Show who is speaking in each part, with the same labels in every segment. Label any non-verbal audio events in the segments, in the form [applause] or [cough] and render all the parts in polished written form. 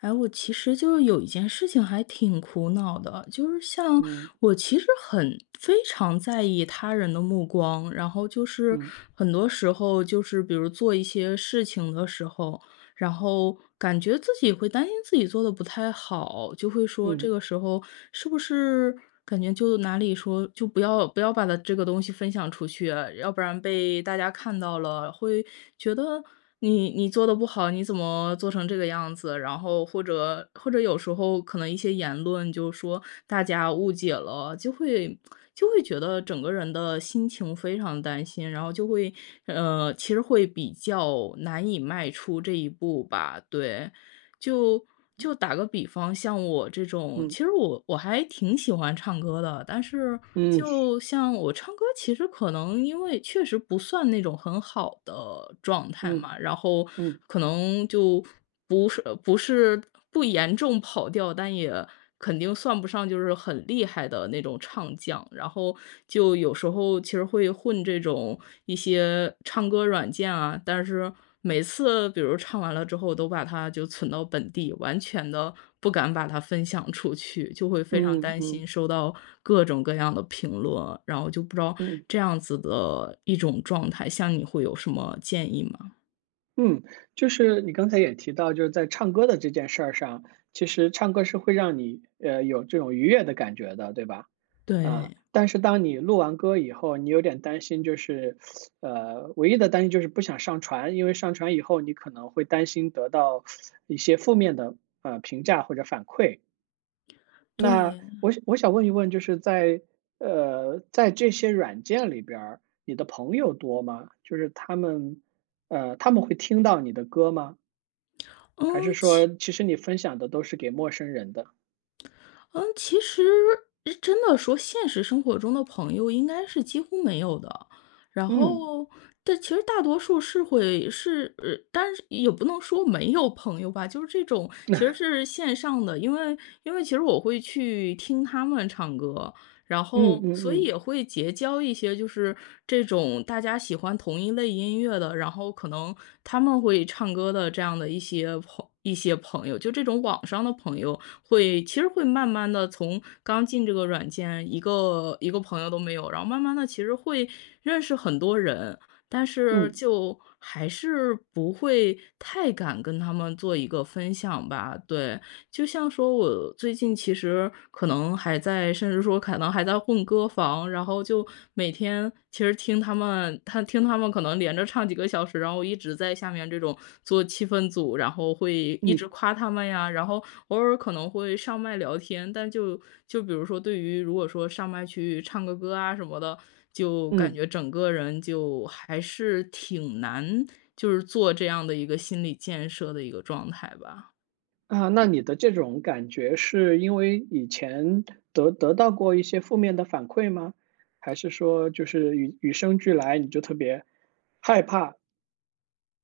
Speaker 1: 哎，我其实就是有一件事情还挺苦恼的，就是像
Speaker 2: 嗯
Speaker 1: 我其实很非常在意他人的目光，然后就是
Speaker 2: 嗯
Speaker 1: 很多时候就是比如做一些事情的时候，然后感觉自己会担心自己做的不太好，就会说这
Speaker 2: 嗯
Speaker 1: 个时候是不是感觉就哪里说就不要把它这个东西分享出去，要不然被大家看到了会觉得你做的不好，你怎么做成这个样子？然后或者有时候可能一些言论就说大家误解了，就会觉得整个人的心情非常担心，然后就会其实会比较难以迈出这一步吧。对，就就打个比方，像我这种，
Speaker 2: 嗯
Speaker 1: 其实我还挺喜欢唱歌的，但是
Speaker 2: 嗯
Speaker 1: 就像我唱歌，其实可能因为确实不算那种很好的状态
Speaker 2: 嗯
Speaker 1: 嘛，然后
Speaker 2: 嗯
Speaker 1: 可能就不是不是不严重跑调，但也。肯定算不上就是很厉害的那种唱将，然后就有时候其实会混这种一些唱歌软件啊，但是每次比如唱完了之后，都把它就存到本地，完全的不敢把它分享出去，就会非常
Speaker 2: 嗯
Speaker 1: 担
Speaker 2: 嗯
Speaker 1: 心收到各种各样的评论，然后就不知道
Speaker 2: 嗯
Speaker 1: 这样子的一种状态，像你会有什么建议吗？
Speaker 2: 嗯，就是你刚才也提到，就是在唱歌的这件事儿上，其实唱歌是会让你有这种愉悦的感觉的，对吧？
Speaker 1: 对，
Speaker 2: 但是当你录完歌以后，你有点担心，唯一的担心就是不想上传，因为上传以后你可能会担心得到一些负面的评价或者反馈。那
Speaker 1: 对，
Speaker 2: 我想我想问一问，就是在这些软件里边儿，你的朋友多吗？就是他们，他们会听到你的歌吗？还是
Speaker 1: 嗯，
Speaker 2: 说，
Speaker 1: 其
Speaker 2: 其实你分享的都是给陌生人的？
Speaker 1: 嗯，其实真的说现实生活中的朋友应该是几乎没有的，然
Speaker 2: 嗯
Speaker 1: 后但其实大多数是会是，但是也不能说没有朋友吧，就是这种其实是线上的，因为因为其实我会去听他们唱歌，然
Speaker 2: 嗯
Speaker 1: 后
Speaker 2: 嗯
Speaker 1: 所以也
Speaker 2: 嗯
Speaker 1: 会结交一些就是这种大家喜欢同一类音乐的，然后可能他们会唱歌的这样的一些朋友，就这种网上的朋友。会其实会慢慢的从刚进这个软件，一个一个朋友都没有，然后慢慢的其实会认识很多人，但是
Speaker 2: 嗯
Speaker 1: 就还是不会太敢跟他们做一个分享吧。对，就像说我最近其实可能还在甚至说可能还在混歌房，然后就每天其实听他们听他们可能连着唱几个小时，然后一直在下面这种做气氛组，然后会一直
Speaker 2: 嗯
Speaker 1: 夸他们呀，然后偶尔可能会上麦聊天，但就就比如说对于如果说上麦去唱个歌啊什么的，就感
Speaker 2: 嗯。
Speaker 1: 觉整个人就还是挺难，就是做这样的一个心理建设的一个状态吧。
Speaker 2: 那你的这种感觉是因为以前得到过一些负面的反馈吗？还是说就是与生俱来，你就特别害怕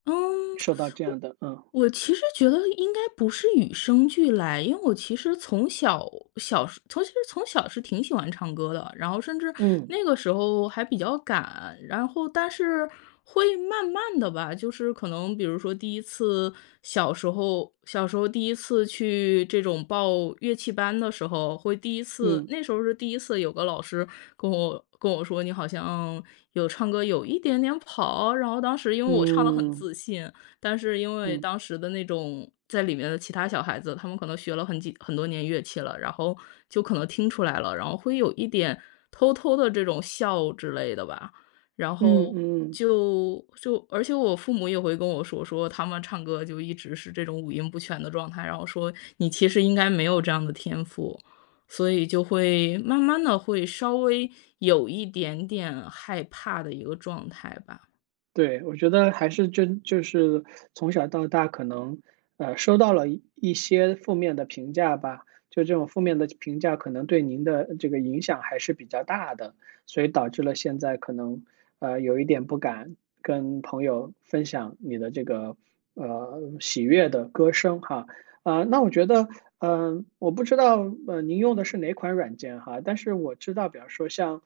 Speaker 1: 嗯，
Speaker 2: 受到
Speaker 1: [tsk]
Speaker 2: 这
Speaker 1: 我
Speaker 2: 样的？嗯
Speaker 1: 我其实觉得应该不是与生俱来，因为我其实从小小时从其实从小是挺喜欢唱歌的，然后甚至
Speaker 2: 嗯
Speaker 1: 那个时候还比较敢，然后但是会慢慢的吧，就是可能比如说第一次小时候小时候第一次去这种报乐器班的时候，会第一次
Speaker 2: 嗯。
Speaker 1: 那时候是第一次有个老师跟我说你好像有唱歌有一点点跑，然后当时因为我唱的很
Speaker 2: 嗯，
Speaker 1: 自信。但是因为
Speaker 2: 嗯，
Speaker 1: 当时的那种在里面的其他小孩子，他们可能学了很多年乐器了，然后就可能听出来了，然后会有一点偷偷的这种笑之类的吧。然
Speaker 2: 嗯
Speaker 1: 后
Speaker 2: 嗯，
Speaker 1: 而且我父母也会跟我说，说他们唱歌就一直是这种五音不全的状态，然后说你其实应该没有这样的天赋，所以就会慢慢的会稍微有一点点害怕的一个状态吧。
Speaker 2: 对，我觉得还是就是从小到大可能，收到了一些负面的评价吧，就这种负面的评价可能对您的这个影响还是比较大的，所以导致了现在可能，有一点不敢跟朋友分享你的这个，喜悦的歌声哈。那我觉得，我不知道，您用的是哪款软件哈，但是我知道，比方说像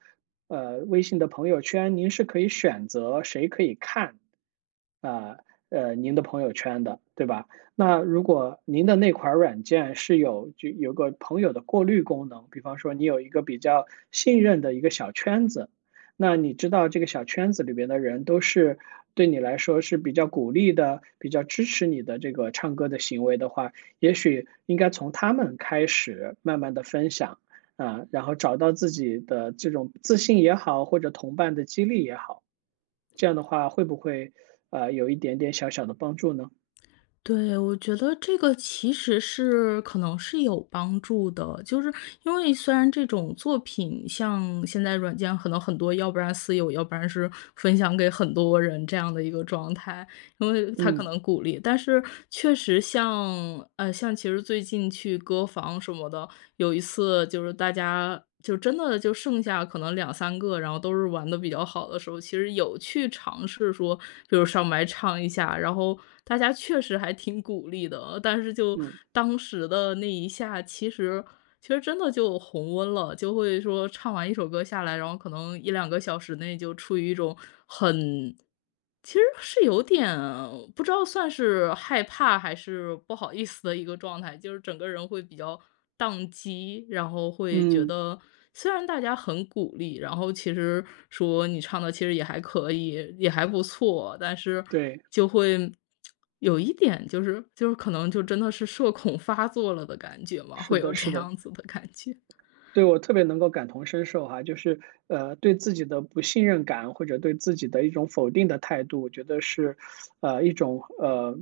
Speaker 2: 呃，微信的朋友圈，您是可以选择谁可以看，啊，您的朋友圈的，对吧？那如果您的那款软件是有个朋友的过滤功能，比方说你有一个比较信任的一个小圈子，那你知道这个小圈子里边的人都是对你来说是比较鼓励的、比较支持你的这个唱歌的行为的话，也许应该从他们开始慢慢的分享。然后找到自己的这种自信也好，或者同伴的激励也好，这样的话会不会，有一点点小小的帮助呢？
Speaker 1: 对，我觉得这个其实是可能是有帮助的，就是因为虽然这种作品像现在软件可能很多，要不然私有，要不然是分享给很多人这样的一个状态，因为他可
Speaker 2: 嗯，
Speaker 1: 能鼓励，但是确实像像其实最近去歌房什么的，有一次就是大家就真的就剩下可能两三个，然后都是玩的比较好的时候，其实有去尝试说，比如上麦唱一下，然后大家确实还挺鼓励的。但是就
Speaker 2: 嗯，
Speaker 1: 当时的那一下，其实真的就红温了，就会说唱完一首歌下来，然后可能一两个小时内就处于一种很其实是有点不知道算是害怕还是不好意思的一个状态，就是整个人会比较宕机，然后会觉
Speaker 2: 嗯，
Speaker 1: 得虽然大家很鼓励，然后其实说你唱的其实也还可以，也还不错，但是
Speaker 2: 对，
Speaker 1: 就会有一点就是可能就真的是社恐发作了的感觉嘛，
Speaker 2: 是
Speaker 1: 会
Speaker 2: 的
Speaker 1: 有这
Speaker 2: 是的。
Speaker 1: 样子的感觉。
Speaker 2: 对，我特别能够感同身受哈，就是对自己的不信任感或者对自己的一种否定的态度，我觉得是，呃，一种呃，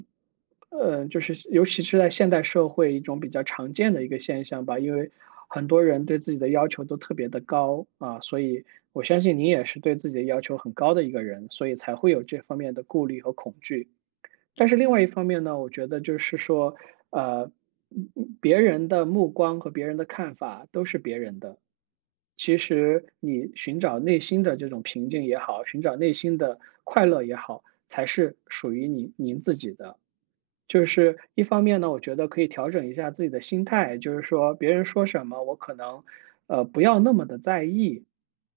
Speaker 2: 就是尤其是在现代社会一种比较常见的一个现象吧，因为很多人对自己的要求都特别的高啊，所以我相信您也是对自己的要求很高的一个人，所以才会有这方面的顾虑和恐惧。但是另外一方面呢，我觉得就是说，呃，别人的目光和别人的看法都是别人的。其实你寻找内心的这种平静也好，寻找内心的快乐也好，才是属于您自己的。就是一方面呢，我觉得可以调整一下自己的心态，就是说别人说什么，我可能不要那么的在意。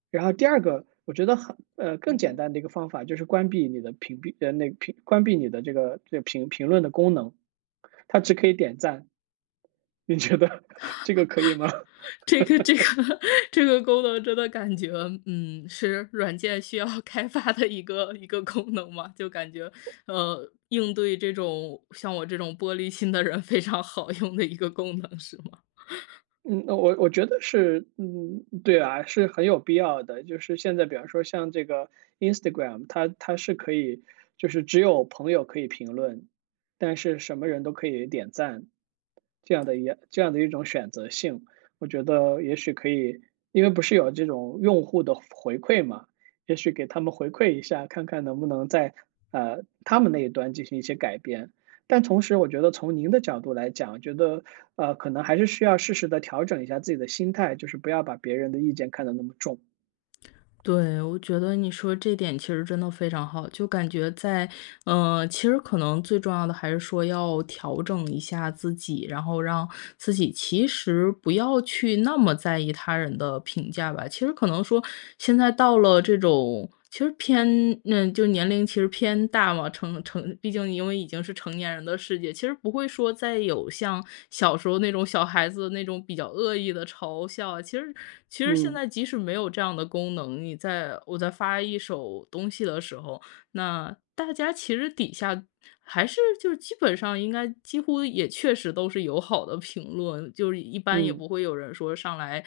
Speaker 2: 然后第二个，我觉得更简单的一个方法就是关闭你的屏蔽呃，那个屏关闭你的这个评论的功能，它只可以点赞，你觉得 [laughs] 这个可以吗？
Speaker 1: 这个 [laughs] 这个功能真的感觉，嗯，是软件需要 [laughs] 开发的一个功能嘛？就感觉，呃，应对这种像我这种玻璃心的人非常好用的一个功能，是吗？
Speaker 2: 嗯，那我觉得是，嗯，对啊，是很有必要的。就是现在，比方说像这个 Instagram,它是可以，就是只有朋友可以评论，但是什么人都可以点赞，这样的一种选择性，我觉得也许可以，因为不是有这种用户的回馈嘛，也许给他们回馈一下，看看能不能在他们那一端进行一些改变。但同时我觉得从您的角度来讲，觉得，可能还是需要适时的调整一下自己的心态，就是不要把别人的意见看得那么重。
Speaker 1: 对，我觉得你说这点其实真的非常好，就感觉在，嗯、其实可能最重要的还是说要调整一下自己，然后让自己其实不要去那么在意他人的评价吧。其实可能说现在到了这种。其实偏嗯，就年龄其实偏大嘛，毕竟因为已经是成年人的世界，其实不会说再有像小时候那种小孩子那种比较恶意的嘲笑啊。其实其实现
Speaker 2: 嗯，
Speaker 1: 在即使没有这样的功能，我在发一首东西的时候，那大家其实底下还是就是基本上应该几乎也确实都是友好的评论，就是一般也
Speaker 2: 嗯，
Speaker 1: 不会有人说上来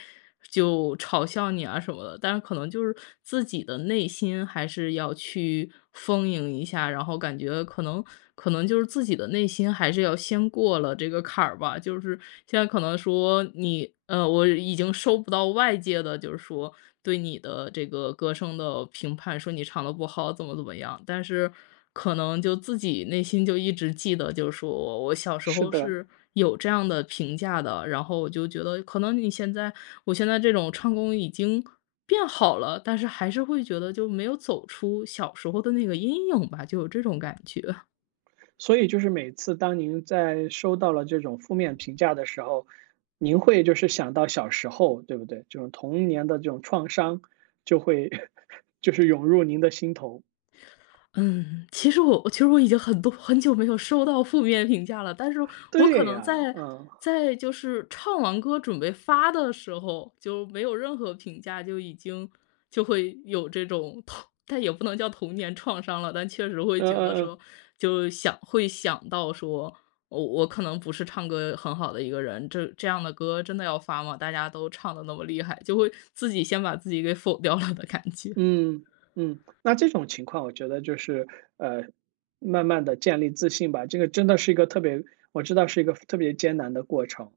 Speaker 1: 就嘲笑你啊什么的。但是可能就是自己的内心还是要去丰盈一下，然后感觉可能可能就是自己的内心还是要先过了这个坎儿吧。就是现在可能说你我已经收不到外界的，就是说。对你的这个歌声的评判，说你唱的不好，怎么怎么样。但是可能就自己内心就一直记得，就是说我小时
Speaker 2: 是
Speaker 1: 候
Speaker 2: 的。
Speaker 1: 是有这样的评价的，然后我就觉得可能你现在我现在这种唱功已经变好了，但是还是会觉得就没有走出小时候的那个阴影吧，就有这种感觉。
Speaker 2: 所以就是每次当您在收到了这种负面评价的时候，您会就是想到小时候，对不对？这种童年的这种创伤就会 [laughs] 就是涌入您的心头。
Speaker 1: 嗯，其实我其实我已经很多很久没有收到负面评价了，但是我可
Speaker 2: 对
Speaker 1: 能
Speaker 2: 呀，
Speaker 1: 在
Speaker 2: 嗯，
Speaker 1: 在就是唱完歌准备发的时候，就没有任何评价，就已经就会有这种童但也不能叫童年创伤了，但确实会
Speaker 2: 嗯
Speaker 1: 觉
Speaker 2: 嗯
Speaker 1: 得
Speaker 2: 嗯。
Speaker 1: 说，就想会想到说，我可能不是唱歌很好的一个人，这样的歌真的要发吗？大家都唱的那么厉害，就会自己先把自己给否掉了的感觉。
Speaker 2: 嗯那这种情况我觉得就是，呃，慢慢的建立自信吧，这个真的是一个特别我知道是一个特别艰难的过程。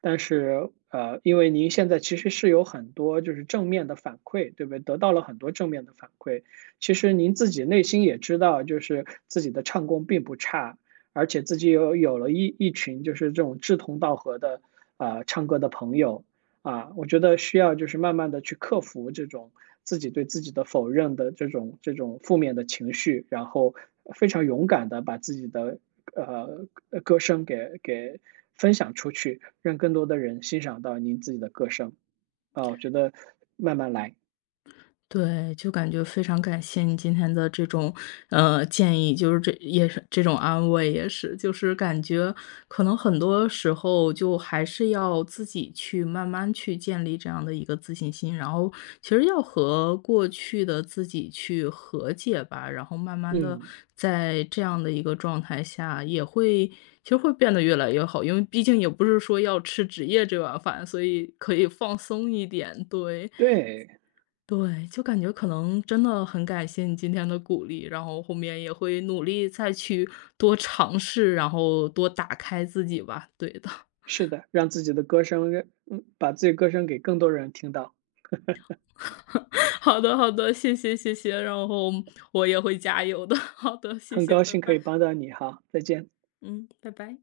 Speaker 2: 但是，因为您现在其实是有很多就是正面的反馈，对不对？得到了很多正面的反馈，其实您自己内心也知道，就是自己的唱功并不差，而且自己有了一群就是这种志同道合的唱歌的朋友。我觉得需要就是慢慢的去克服这种自己对自己的否认的这种负面的情绪，然后非常勇敢的把自己的，歌声给分享出去，让更多的人欣赏到您自己的歌声。我觉得慢慢来，
Speaker 1: 对，就感觉非常感谢你今天的这种，呃，建议，就是这也是这种安慰，也是，就是感觉可能很多时候就还是要自己去慢慢去建立这样的一个自信心，然后其实要和过去的自己去和解吧，然后慢慢的
Speaker 2: 嗯，
Speaker 1: 在这样的一个状态下，也会其实会变得越来越好，因为毕竟也不是说要吃职业这碗饭，所以可以放松一点，对。
Speaker 2: 对，
Speaker 1: 对，就感觉可能真的很感谢你今天的鼓励，然后后面也会努力再去多尝试，然后多打开自己吧。对的，
Speaker 2: 是的，让自己的歌声让嗯，把自己歌声给更多人听到，
Speaker 1: [laughs] 好的好的，谢谢谢谢，然后我也会加油的。[laughs] 好的，谢
Speaker 2: 很
Speaker 1: 谢，
Speaker 2: 高
Speaker 1: 拜
Speaker 2: 兴可以帮
Speaker 1: 拜。
Speaker 2: 到你哈，再见。
Speaker 1: 嗯，拜拜。